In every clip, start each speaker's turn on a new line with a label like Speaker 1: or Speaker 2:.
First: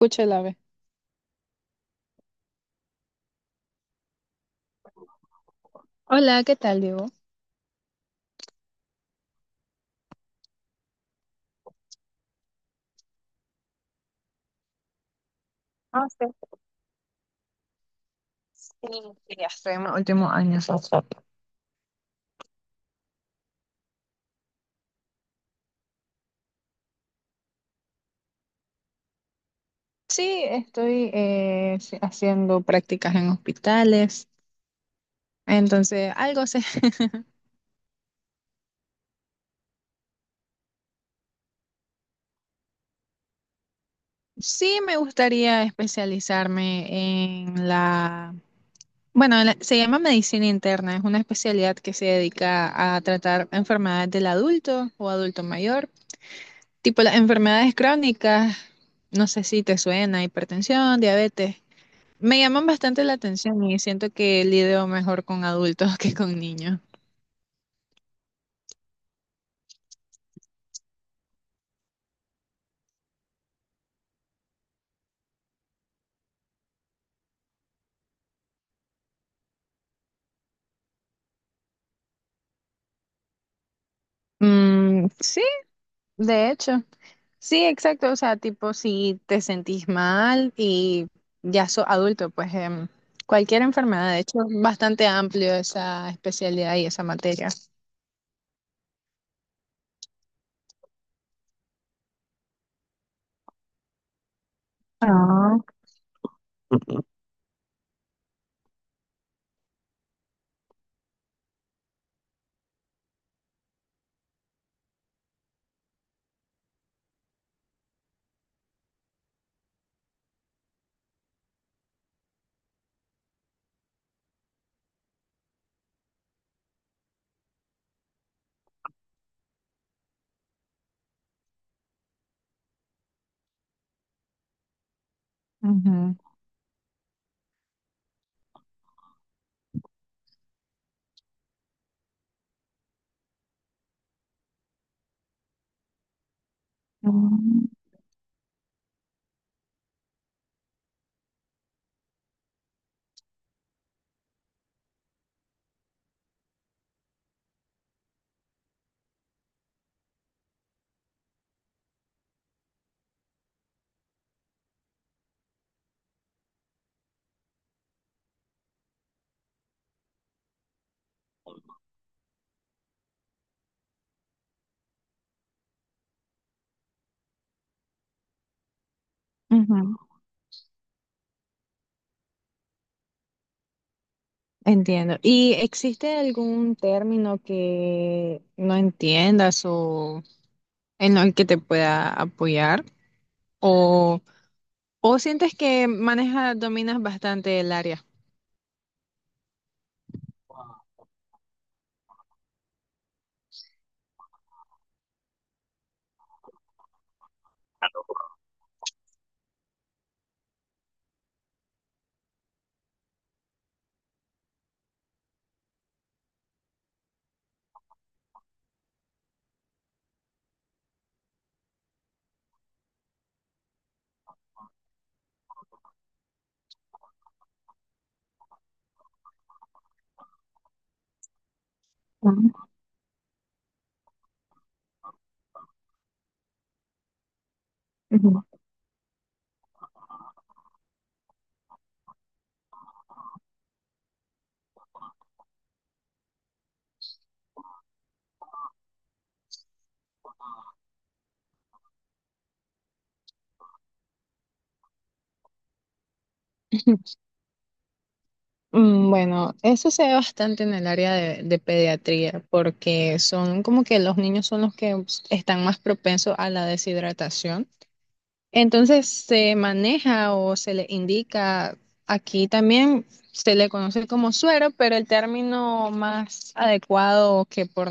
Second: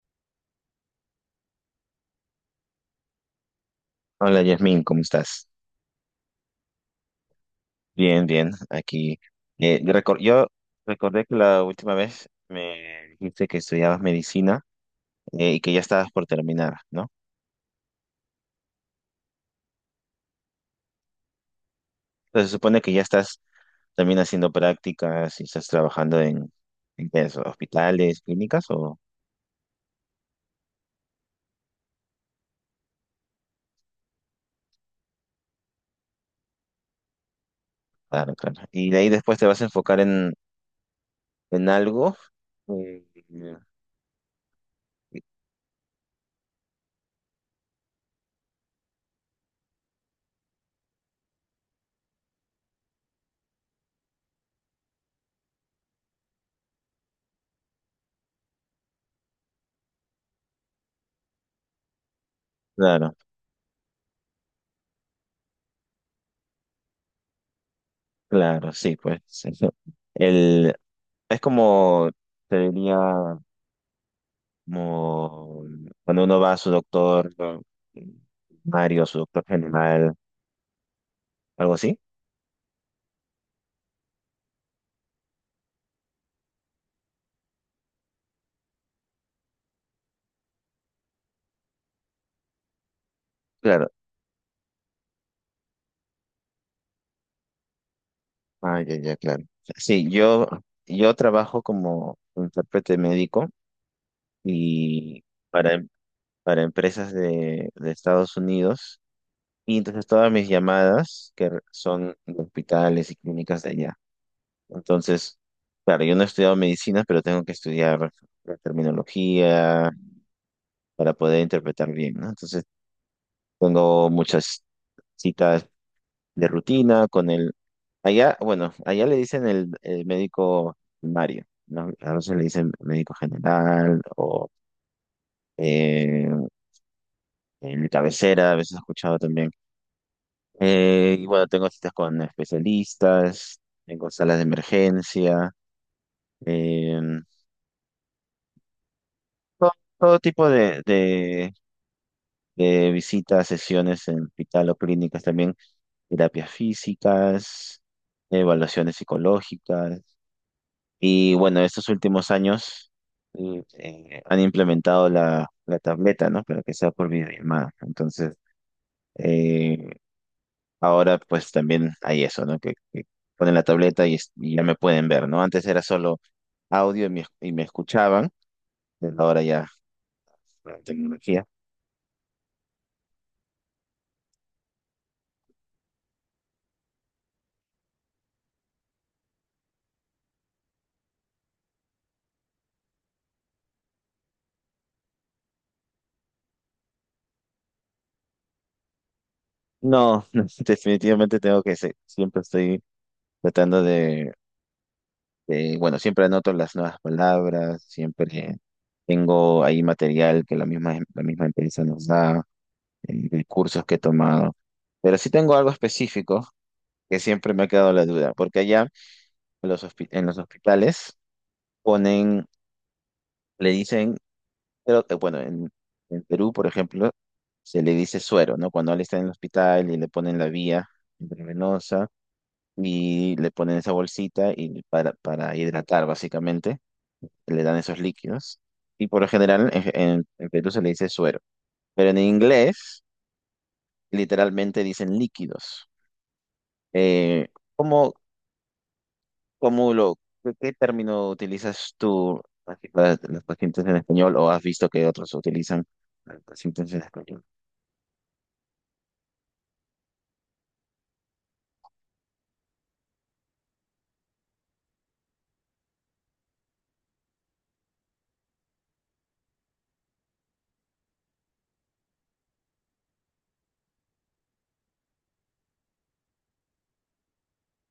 Speaker 1: Escucha el ave.
Speaker 2: Hola Yasmin, ¿cómo estás?
Speaker 1: Hola, ¿qué tal, Diego?
Speaker 2: Bien, bien, aquí. Yo recordé que la última vez me dijiste que estudiabas medicina y que ya estabas por terminar, ¿no? Entonces se supone que ya estás también haciendo prácticas y estás trabajando en, qué es, hospitales, clínicas o...
Speaker 1: Sí, estoy sí, haciendo prácticas en hospitales. Entonces, algo sé.
Speaker 2: Claro, claro. Y de ahí después te vas a enfocar en algo. eh,
Speaker 1: Sí, me gustaría especializarme en la, bueno, se llama medicina interna. Es una especialidad que se dedica a tratar enfermedades del adulto o adulto mayor, tipo las enfermedades crónicas. No sé si te suena, hipertensión, diabetes. Me llaman bastante la
Speaker 2: Claro,
Speaker 1: atención y siento que lidio mejor con adultos que con niños.
Speaker 2: claro, sí, pues, eso. El, es como, te diría, como cuando uno va a su doctor, ¿no? Mario, su doctor general, algo así.
Speaker 1: Mm, sí, de hecho. Sí, exacto. O sea, tipo, si te sentís mal y ya sos adulto, pues cualquier
Speaker 2: Claro.
Speaker 1: enfermedad, de hecho, es bastante amplio esa especialidad y esa materia.
Speaker 2: Ah, ya, ya, claro. Sí, yo trabajo como intérprete médico y
Speaker 1: Ah,
Speaker 2: para, em- para empresas de Estados Unidos. Y entonces todas mis llamadas son de hospitales y clínicas de allá. Entonces, claro, yo no he estudiado medicina, pero tengo que estudiar la terminología para poder interpretar bien, ¿no? Entonces, tengo muchas citas de rutina Allá, bueno, allá le dicen el médico primario, ¿no? A veces le dicen médico general o
Speaker 1: ujú,
Speaker 2: eh, el cabecera, a veces he escuchado también. Y bueno, tengo citas con especialistas, tengo salas de emergencia, eh,
Speaker 1: mm,
Speaker 2: todo, todo tipo de visitas, sesiones en hospital o clínicas también, terapias físicas, evaluaciones psicológicas. Y bueno, estos últimos años han implementado la tableta, ¿no? Pero que sea por videollamada. Entonces, eh, ahora pues también hay eso, ¿no? Que ponen la tableta y, y ya me pueden ver, ¿no? Antes era solo audio y me escuchaban, pero ahora ya
Speaker 1: ujú,
Speaker 2: la tecnología.
Speaker 1: entiendo. ¿Y existe algún término que no entiendas o en el que te pueda apoyar? ¿O, o sientes que manejas, dominas bastante el área?
Speaker 2: No, no, definitivamente tengo siempre estoy tratando bueno, siempre anoto las nuevas palabras, siempre tengo ahí material que la misma empresa nos da cursos que he tomado. Pero sí tengo algo específico que siempre me ha quedado la duda, porque allá en los hospitales ponen, le dicen, pero, bueno, en, Perú, por ejemplo, se le dice suero, ¿no? Cuando él está en el hospital y le ponen la vía intravenosa y le ponen esa bolsita y para hidratar, básicamente, le dan esos líquidos. Y por lo general en, en Perú se le dice suero, pero en inglés literalmente dicen líquidos. Eh, ¿Cómo, ¿Cómo lo, ¿Qué término utilizas tú así para los pacientes en español o has visto que otros utilizan a los pacientes en español?
Speaker 1: Bueno, eso se ve bastante en el área de pediatría, porque son como que los niños son los que están más propensos a la deshidratación. Entonces se maneja o se le indica, aquí también se le conoce como suero, pero el término más adecuado que por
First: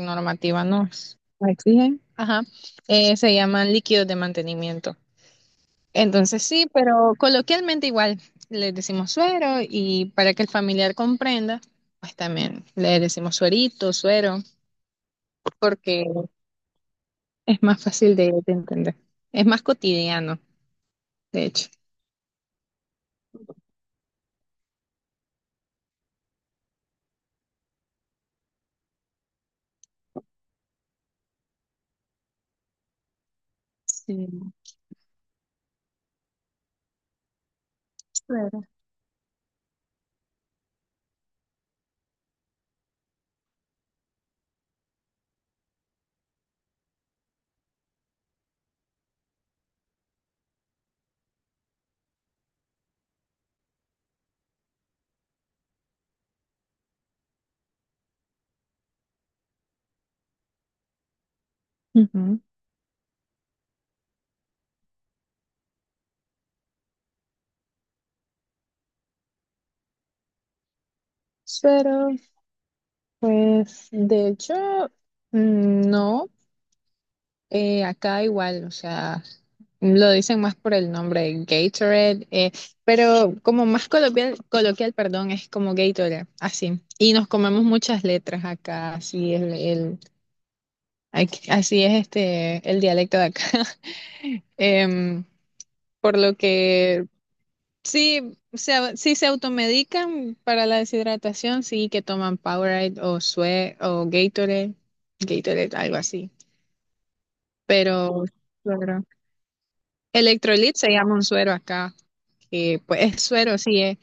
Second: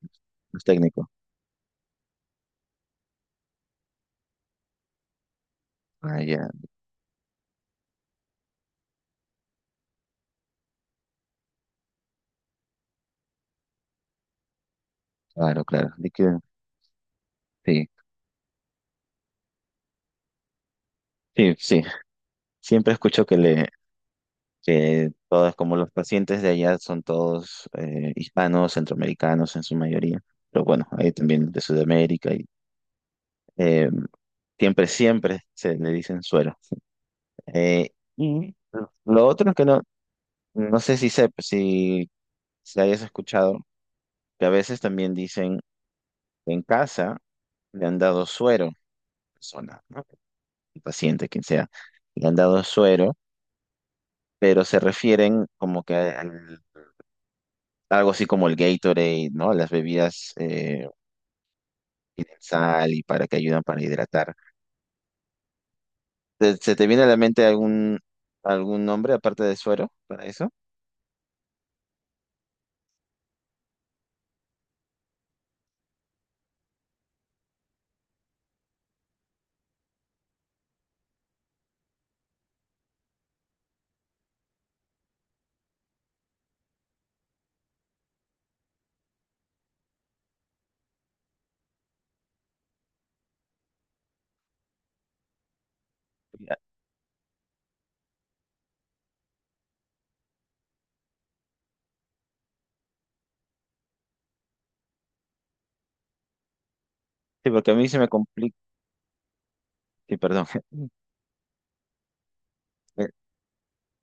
Speaker 2: Es
Speaker 1: normativa
Speaker 2: técnico.
Speaker 1: nos exigen, ajá, se llaman líquidos de mantenimiento.
Speaker 2: Ah,
Speaker 1: Entonces
Speaker 2: ya,
Speaker 1: sí, pero coloquialmente igual le decimos suero y para que el familiar comprenda, pues también le decimos suerito, suero,
Speaker 2: claro, claro.
Speaker 1: porque
Speaker 2: De
Speaker 1: es más
Speaker 2: Sí,
Speaker 1: fácil de entender. Es más cotidiano, de
Speaker 2: sí,
Speaker 1: hecho.
Speaker 2: sí. Siempre escucho que que todos, como los pacientes de allá son todos hispanos, centroamericanos en su mayoría, pero bueno, hay también de Sudamérica y eh,
Speaker 1: Sí,
Speaker 2: siempre se le dicen suero. Eh, y
Speaker 1: suero.
Speaker 2: lo otro es que no, no sé si, se, si, si hayas escuchado que a veces también dicen que en casa le han dado suero, a la persona, ¿no? El paciente, quien sea, le han dado suero, pero se refieren como que algo así como el Gatorade, ¿no? Las bebidas tienen
Speaker 1: Ujú.
Speaker 2: sal y para que ayudan para hidratar. ¿Se te viene a la mente algún nombre aparte de suero para eso?
Speaker 1: Suero, pues de hecho, mm, no. Acá igual, o sea, lo dicen más por el nombre Gatorade, pero como más coloquial, coloquial, perdón, es como Gatorade, así. Y nos comemos muchas letras acá, así es el- aquí- así es este el dialecto de acá. Em, por lo que sí se, sí se automedican para la deshidratación, sí que toman Powerade o Sue o Gatorade, Gatorade, algo así.
Speaker 2: Sí, porque a mí se me
Speaker 1: Pero
Speaker 2: complica.
Speaker 1: claro.
Speaker 2: Sí, perdón.
Speaker 1: Electrolit se llama un suero acá, que pues es suero, sí,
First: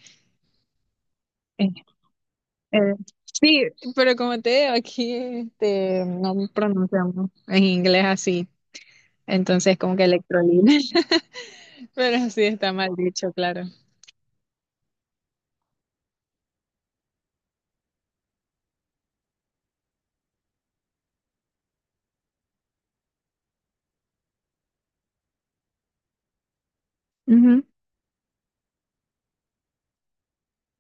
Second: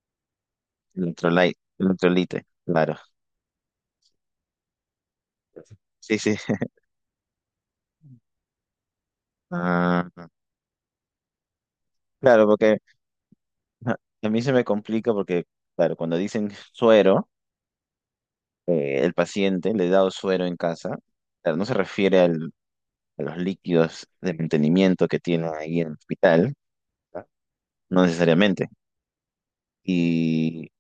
Speaker 2: Electrolite,
Speaker 1: es-
Speaker 2: electrolite,
Speaker 1: es-
Speaker 2: claro.
Speaker 1: sí, pero como te digo, aquí este,
Speaker 2: Sí, sí.
Speaker 1: no pronunciamos en inglés así, entonces como que
Speaker 2: Ah,
Speaker 1: electrolit, pero sí
Speaker 2: claro,
Speaker 1: está
Speaker 2: porque
Speaker 1: mal dicho, claro.
Speaker 2: ajá. A mí se me complica porque, claro, cuando dicen suero, el paciente le he dado suero en casa, claro, no se refiere a los líquidos de mantenimiento que tiene ahí en el hospital, no
Speaker 1: Ujú.
Speaker 2: no necesariamente. Y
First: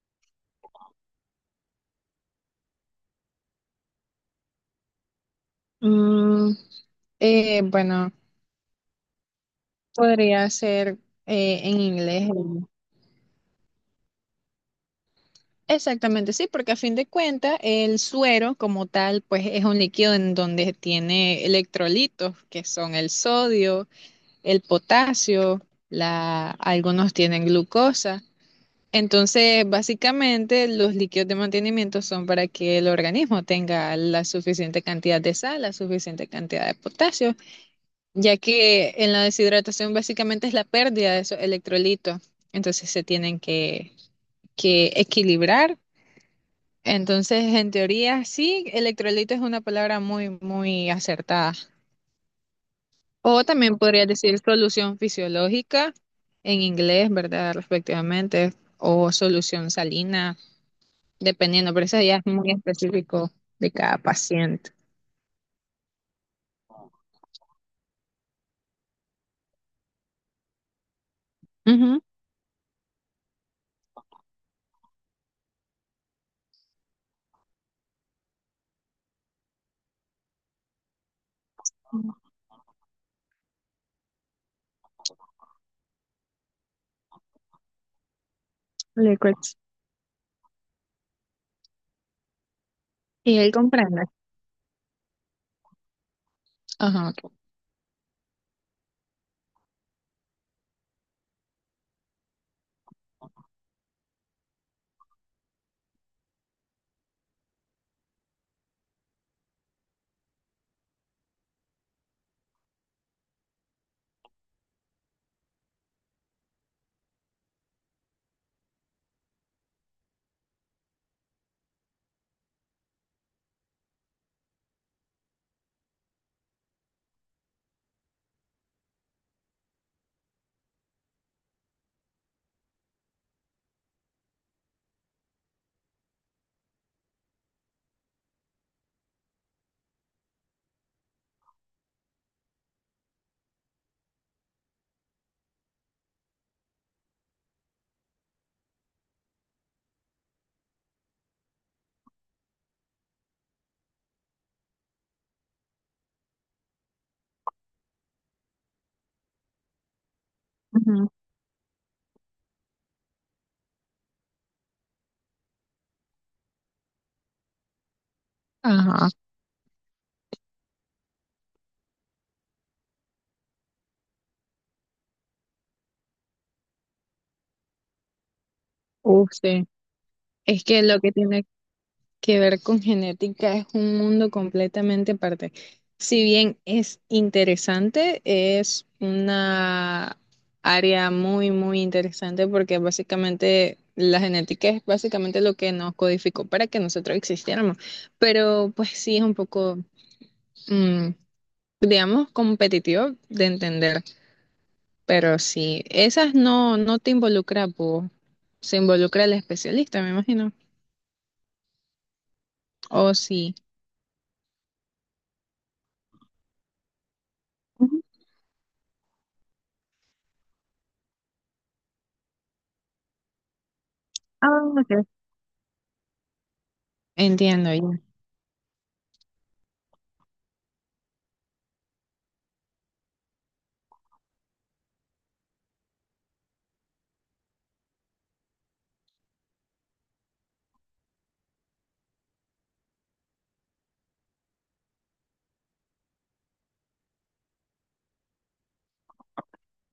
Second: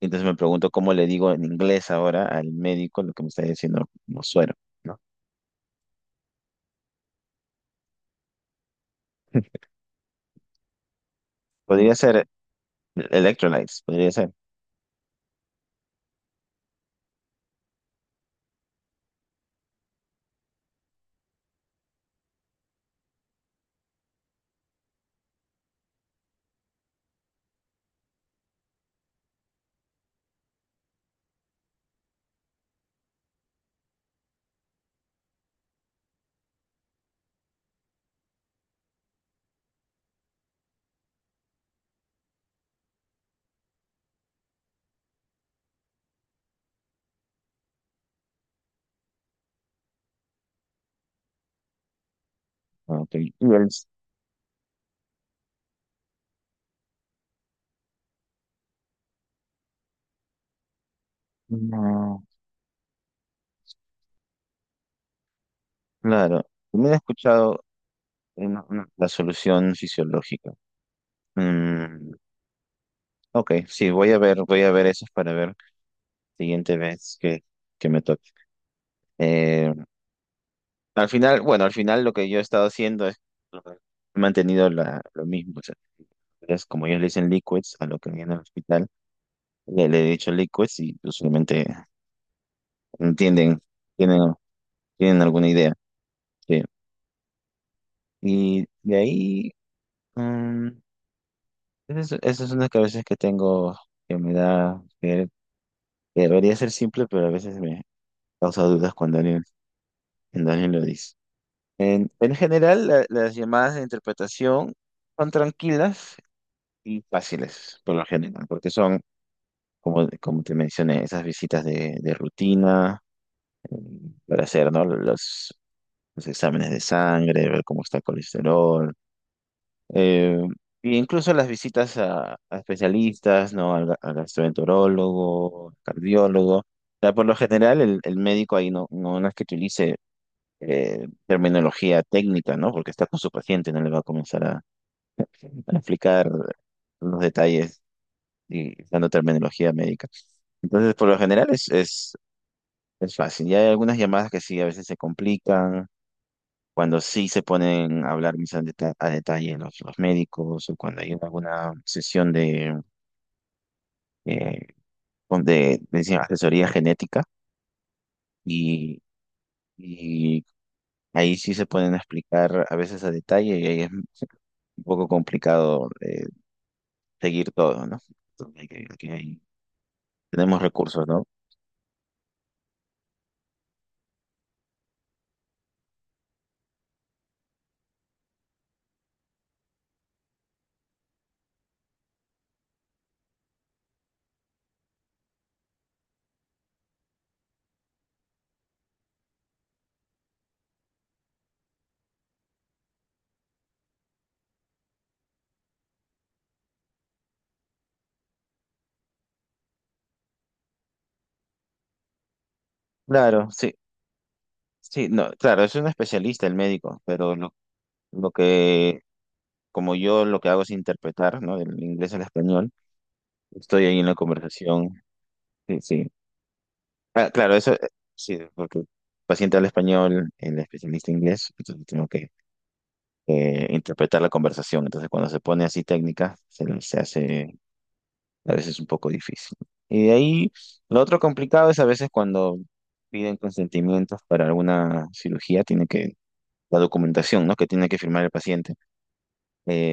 Speaker 2: entonces me pregunto cómo le digo en inglés ahora al médico lo que me está diciendo como suero, ¿no?
Speaker 1: Mm, bueno, podría ser en
Speaker 2: Podría ser
Speaker 1: inglés. El-
Speaker 2: electrolytes, podría ser.
Speaker 1: Exactamente, sí, porque a fin de cuentas el suero como tal, pues es un líquido en donde tiene electrolitos, que son el sodio el potasio, la, algunos tienen glucosa. Entonces, básicamente, los líquidos de mantenimiento son para que el organismo tenga la suficiente cantidad de sal, la suficiente cantidad de potasio, ya que en la deshidratación básicamente es la pérdida de esos electrolitos. Entonces, que equilibrar. Entonces, en teoría, sí, electrolito es una palabra muy, muy acertada.
Speaker 2: ¿No? y
Speaker 1: O
Speaker 2: el-
Speaker 1: también podría decir solución fisiológica en inglés, ¿verdad? Respectivamente, o solución salina, dependiendo, pero eso ya
Speaker 2: no,
Speaker 1: es muy específico de cada paciente.
Speaker 2: claro, también he escuchado la solución fisiológica.
Speaker 1: Ujú,
Speaker 2: Mm, ok, sí, voy a ver esas para ver siguiente vez que me toque. Eh, Al final lo que yo he estado haciendo es he mantenido lo mismo. O sea, es como ellos le dicen liquids a lo que viene al hospital,
Speaker 1: liquids.
Speaker 2: le he dicho liquids y usualmente
Speaker 1: Y él
Speaker 2: entienden,
Speaker 1: comprende.
Speaker 2: tienen, tienen alguna idea. Sí.
Speaker 1: Ajá.
Speaker 2: Y de ahí, mm, esa es una que a veces que tengo que me da, que debería ser simple, pero a veces me causa dudas cuando cuando alguien lo dice. En, general, las llamadas de interpretación son tranquilas y fáciles, por lo general, porque son, como te mencioné, esas visitas de rutina eh, para hacer, ¿no? Los exámenes de sangre, ver cómo está el colesterol, eh, e incluso las visitas a especialistas, ¿no? Al gastroenterólogo, cardiólogo. O sea, por lo general, el médico ahí no es que utilice terminología técnica, ¿no? Porque está con su paciente, no le va a comenzar a explicar los detalles y dando terminología médica. Entonces, por lo general es, es fácil. Ya hay algunas llamadas que sí, a veces se complican, cuando sí se ponen a hablar más a detalle los médicos o cuando
Speaker 1: Ujú.
Speaker 2: hay alguna sesión eh, de decir, asesoría genética y,
Speaker 1: Ajá.
Speaker 2: y ahí sí se pueden explicar a veces a detalle y ahí es un poco complicado, seguir todo, ¿no? Entonces, hay que- aquí
Speaker 1: Uf,
Speaker 2: hay-
Speaker 1: sí.
Speaker 2: tenemos
Speaker 1: Es que lo
Speaker 2: recursos,
Speaker 1: que
Speaker 2: ¿no?
Speaker 1: tiene que ver con genética es un mundo completamente aparte. Si bien es interesante, es una área muy, muy interesante porque básicamente la genética es básicamente lo que nos codificó para que nosotros existiéramos. Pero pues sí es un poco, mm, digamos, competitivo de entender. Pero sí, esas no, no te involucra, pues, se involucra el especialista, me imagino. O
Speaker 2: Claro,
Speaker 1: sí.
Speaker 2: sí, sí, no, claro, es un especialista el médico, pero
Speaker 1: Ujú.
Speaker 2: lo que, como yo lo que hago es interpretar, ¿no? Del inglés al español, estoy ahí en la
Speaker 1: Ah,
Speaker 2: conversación,
Speaker 1: ok.
Speaker 2: sí, sí. Ah, claro, eso,
Speaker 1: Entiendo, ya.
Speaker 2: sí, porque el paciente habla español, el especialista inglés, entonces tengo que interpretar la conversación, entonces cuando se pone así técnica, se hace a veces es un poco difícil. Y de ahí, lo otro complicado es a veces cuando piden consentimientos para alguna cirugía, la documentación, ¿no? Que tiene que firmar el paciente.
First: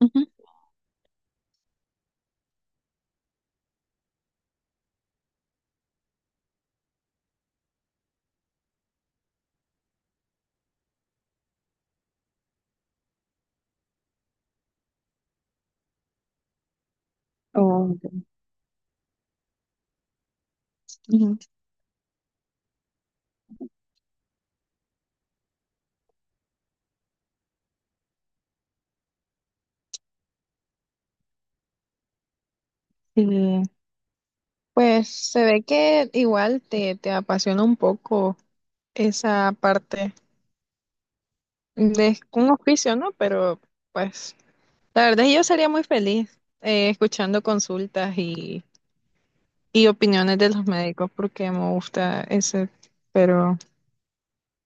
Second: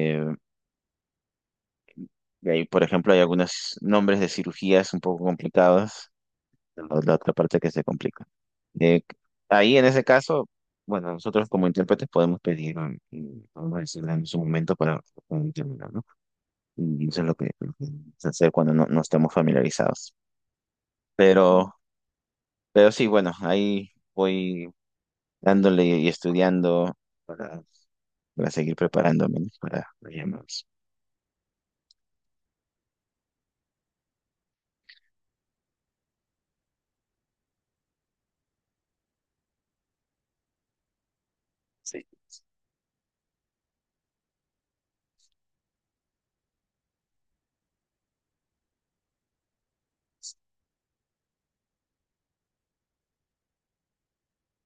Speaker 1: Ujú.
Speaker 2: y ahí, por ejemplo, hay algunos nombres de cirugías un poco complicados, la otra parte que se complica. Eh, Ahí, en ese caso, bueno, nosotros como intérpretes podemos pedir, y podemos decirle en su momento para un término, ¿no? Y eso es lo que,
Speaker 1: Oh,
Speaker 2: se hace cuando no estamos familiarizados.
Speaker 1: ujú,
Speaker 2: Pero Pero sí, bueno, ahí voy dándole y estudiando para, para seguir preparándome, ¿no?, para los llamados.
Speaker 1: sí, pues se ve que igual te, te apasiona un poco esa parte
Speaker 2: Sí,
Speaker 1: de un oficio, ¿no? Pero pues la verdad yo sería muy feliz escuchando consultas y opiniones de los médicos porque me gusta ese, pero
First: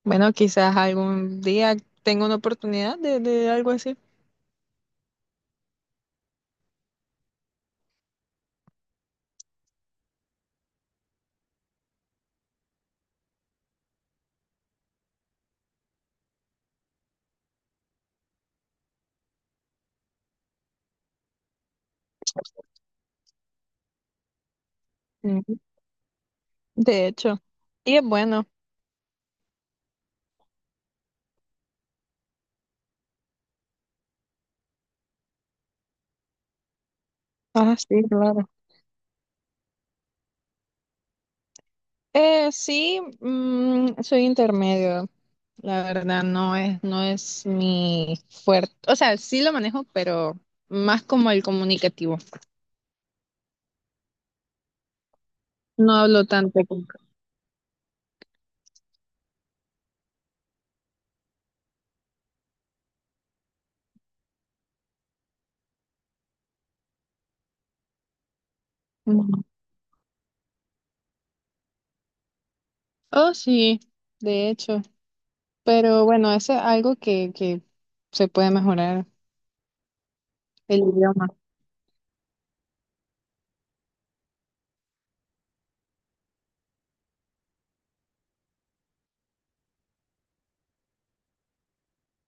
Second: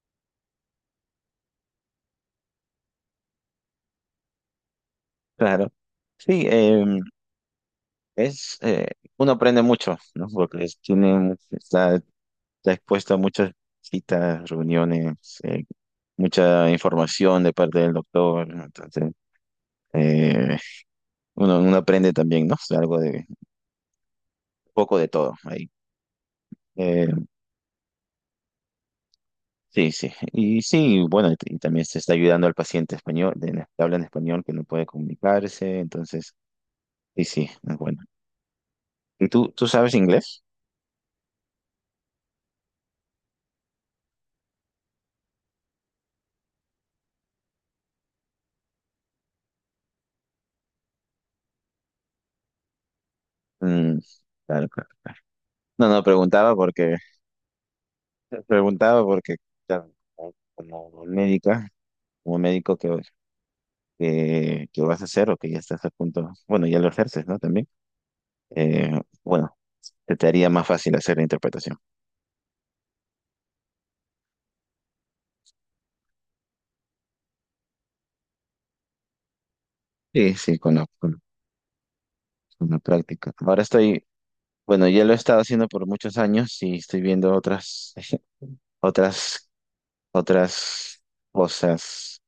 Speaker 1: bueno, quizás algún día tenga una oportunidad de algo así.
Speaker 2: claro. Sí, es, eh, uno aprende mucho, ¿no? Porque está expuesto a muchas citas, reuniones, eh, mucha información de parte del doctor, ¿no? Entonces, eh, uno aprende también, ¿no? O sea, algo un poco de todo
Speaker 1: Sí,
Speaker 2: ahí. Eh,
Speaker 1: de hecho, y es bueno.
Speaker 2: Sí, sí. Y sí, bueno, y, y también se está ayudando al paciente español, la que habla en español, que no puede comunicarse, entonces, sí, sí, es
Speaker 1: Ah,
Speaker 2: bueno.
Speaker 1: sí, claro.
Speaker 2: ¿Y tú, sabes inglés?
Speaker 1: Sí, mm, soy intermedio, la verdad, no es, no es mi fuerte, o sea, sí lo manejo, pero más como el comunicativo,
Speaker 2: Mm, claro, claro, claro. No,
Speaker 1: no
Speaker 2: no,
Speaker 1: hablo tanto. Con-
Speaker 2: preguntaba porque, claro, como médico que vas a hacer o que ya estás a punto, bueno, ya lo ejerces, ¿no? También, eh,
Speaker 1: Ujú.
Speaker 2: bueno, te haría más fácil hacer la interpretación.
Speaker 1: Oh, sí, de hecho, pero bueno, eso es algo que se puede mejorar,
Speaker 2: Sí, sí,
Speaker 1: el idioma.
Speaker 2: con la práctica. Bueno, ya lo he estado haciendo por muchos años y estoy viendo otras, otras, otras cosas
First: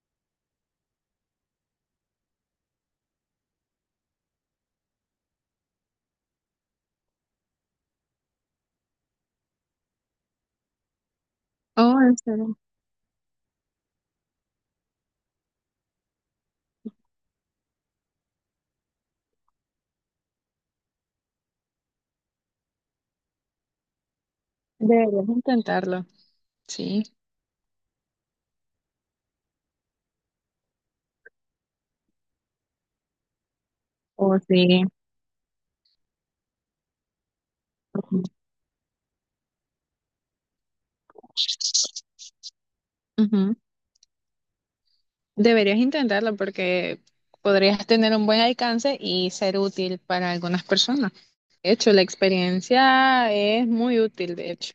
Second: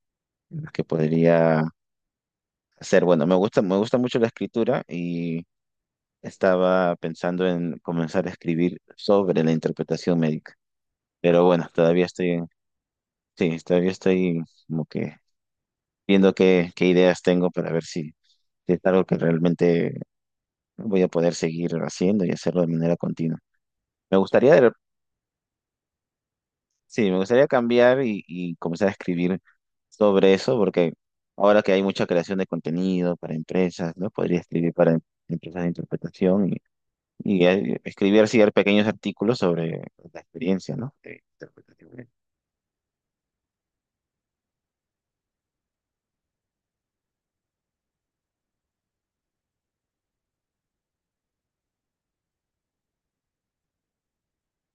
Speaker 2: que podría hacer. Bueno, me gusta mucho la escritura y estaba pensando en comenzar a escribir sobre la interpretación médica. Pero bueno,
Speaker 1: Oh, en serio,
Speaker 2: sí, todavía estoy como que viendo qué ideas tengo para ver si es algo que realmente voy a poder seguir haciendo y hacerlo de manera continua. Me gustaría de
Speaker 1: deberías intentarlo, sí.
Speaker 2: Sí, me gustaría cambiar y, comenzar a escribir sobre eso, porque ahora que hay mucha creación de contenido para empresas, ¿no?
Speaker 1: Oh,
Speaker 2: Podría escribir
Speaker 1: sí.
Speaker 2: para empresas de interpretación y, escribir así pequeños artículos sobre la experiencia, ¿no?, de interpretación.
Speaker 1: Ujú. Deberías intentarlo porque podrías tener un buen alcance y ser útil para algunas personas. De hecho, la experiencia es muy útil, de hecho.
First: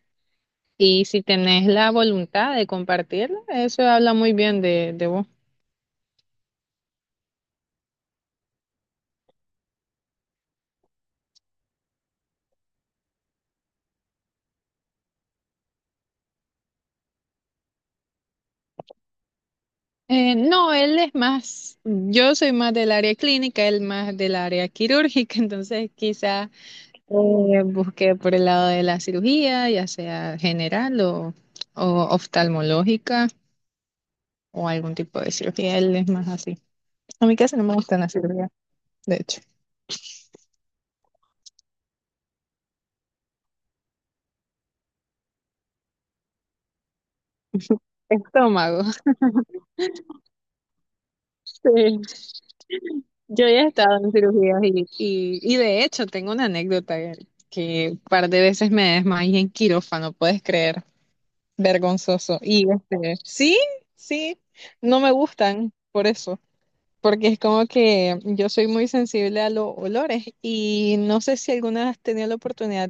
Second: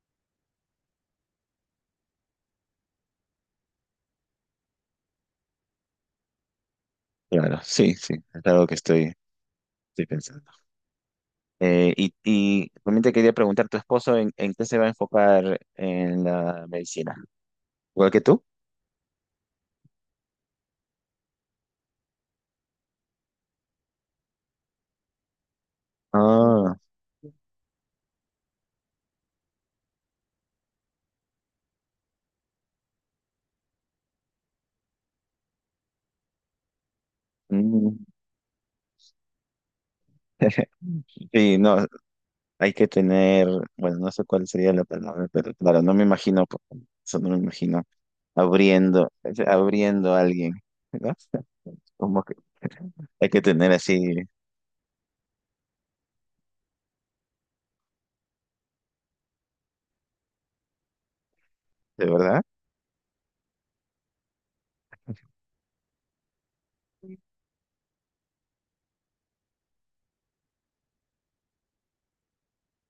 Speaker 1: Y si tenés la voluntad de compartirla, eso habla muy bien de vos.
Speaker 2: Claro, sí, sí, es algo que estoy pensando. Y, también te quería preguntar, ¿tu esposo en, qué se va a enfocar en la medicina? ¿Igual que tú?
Speaker 1: No, él es más, yo soy más del área clínica, él más del área quirúrgica, entonces quizá
Speaker 2: Ah,
Speaker 1: eh, busqué por el lado de la cirugía, ya sea general o oftalmológica o algún tipo de cirugía, él es más así. A mí casi no me
Speaker 2: mm.
Speaker 1: gustan las cirugías, de hecho.
Speaker 2: Sí, no, hay que tener, bueno, no sé cuál sería la palabra, pero claro, no me imagino, eso no me imagino
Speaker 1: Estómago,
Speaker 2: abriendo, abriendo a alguien, ¿verdad?
Speaker 1: sí.
Speaker 2: Como que hay que
Speaker 1: Yo ya he
Speaker 2: tener
Speaker 1: estado
Speaker 2: así.
Speaker 1: en cirugías y de hecho tengo una anécdota que un par de veces me desmayé en quirófano, puedes creer.
Speaker 2: ¿De
Speaker 1: Vergonzoso.
Speaker 2: verdad?
Speaker 1: Y este, sí, sí, no me gustan por eso, porque es como que yo soy muy sensible a los olores y no sé si alguna has tenido la oportunidad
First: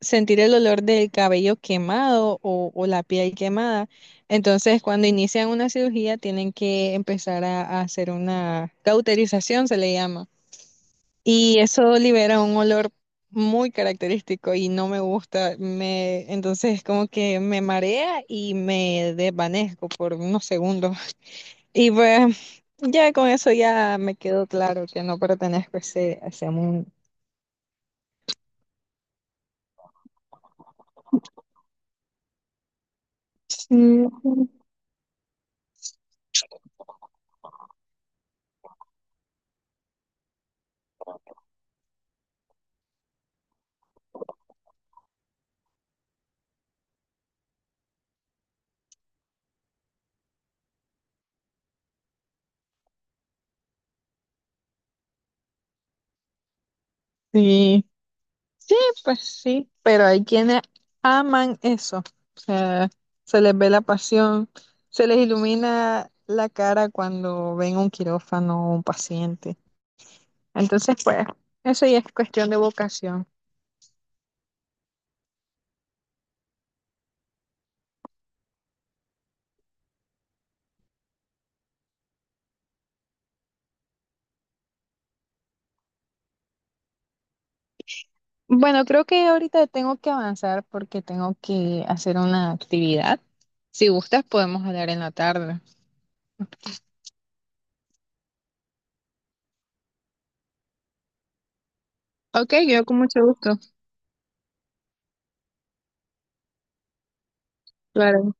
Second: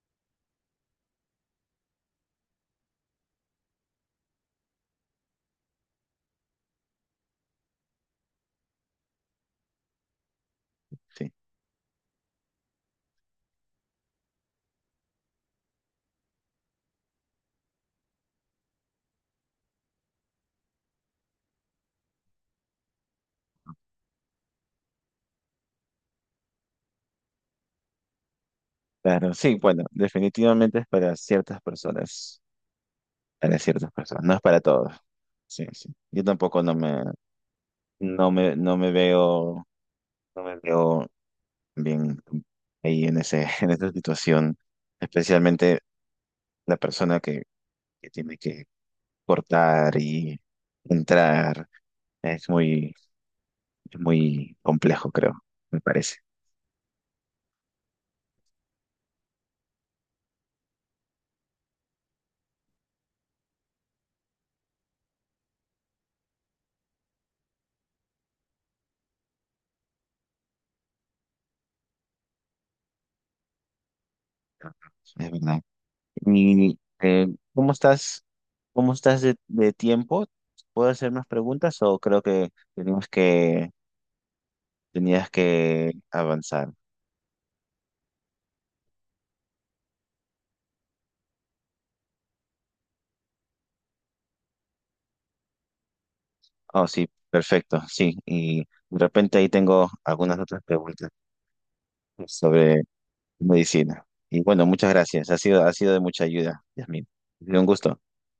Speaker 1: sentir el olor del cabello quemado o la piel quemada. Entonces, cuando inician una cirugía, tienen que empezar a hacer una cauterización, se le llama.
Speaker 2: Sí,
Speaker 1: Y eso libera un olor muy característico y no me gusta. Me, entonces, como que me marea y me desvanezco por unos segundos. Y pues, ya con eso ya me quedó claro que no pertenezco a ese mundo.
Speaker 2: claro, sí, bueno, definitivamente es para ciertas
Speaker 1: Sí.
Speaker 2: personas, no es para todos. Sí, sí. Yo tampoco no me, no me veo, no me veo bien ahí en ese, en esa situación, especialmente la persona que tiene que cortar y entrar. Es muy, es muy complejo, creo, me parece.
Speaker 1: Sí. Sí, pues sí, pero hay quienes aman eso. O sea, se les ve la pasión, se les ilumina la cara cuando ven un quirófano o un paciente. Entonces, pues, eso ya es cuestión de vocación.
Speaker 2: Es verdad. Y ¿cómo estás? ¿Cómo estás de tiempo? ¿Puedo hacer más preguntas o creo que tenías que tenías que avanzar?
Speaker 1: Bueno, creo que ahorita tengo que avanzar porque tengo que hacer una actividad. Si gustas, podemos hablar en la tarde.
Speaker 2: Oh, sí, perfecto, sí. Y de repente ahí tengo algunas otras preguntas
Speaker 1: Ok,
Speaker 2: sobre
Speaker 1: yo con mucho gusto.
Speaker 2: medicina. Y bueno, muchas gracias. Ha sido de mucha ayuda, Yasmin. Ha sido un gusto.
Speaker 1: Claro.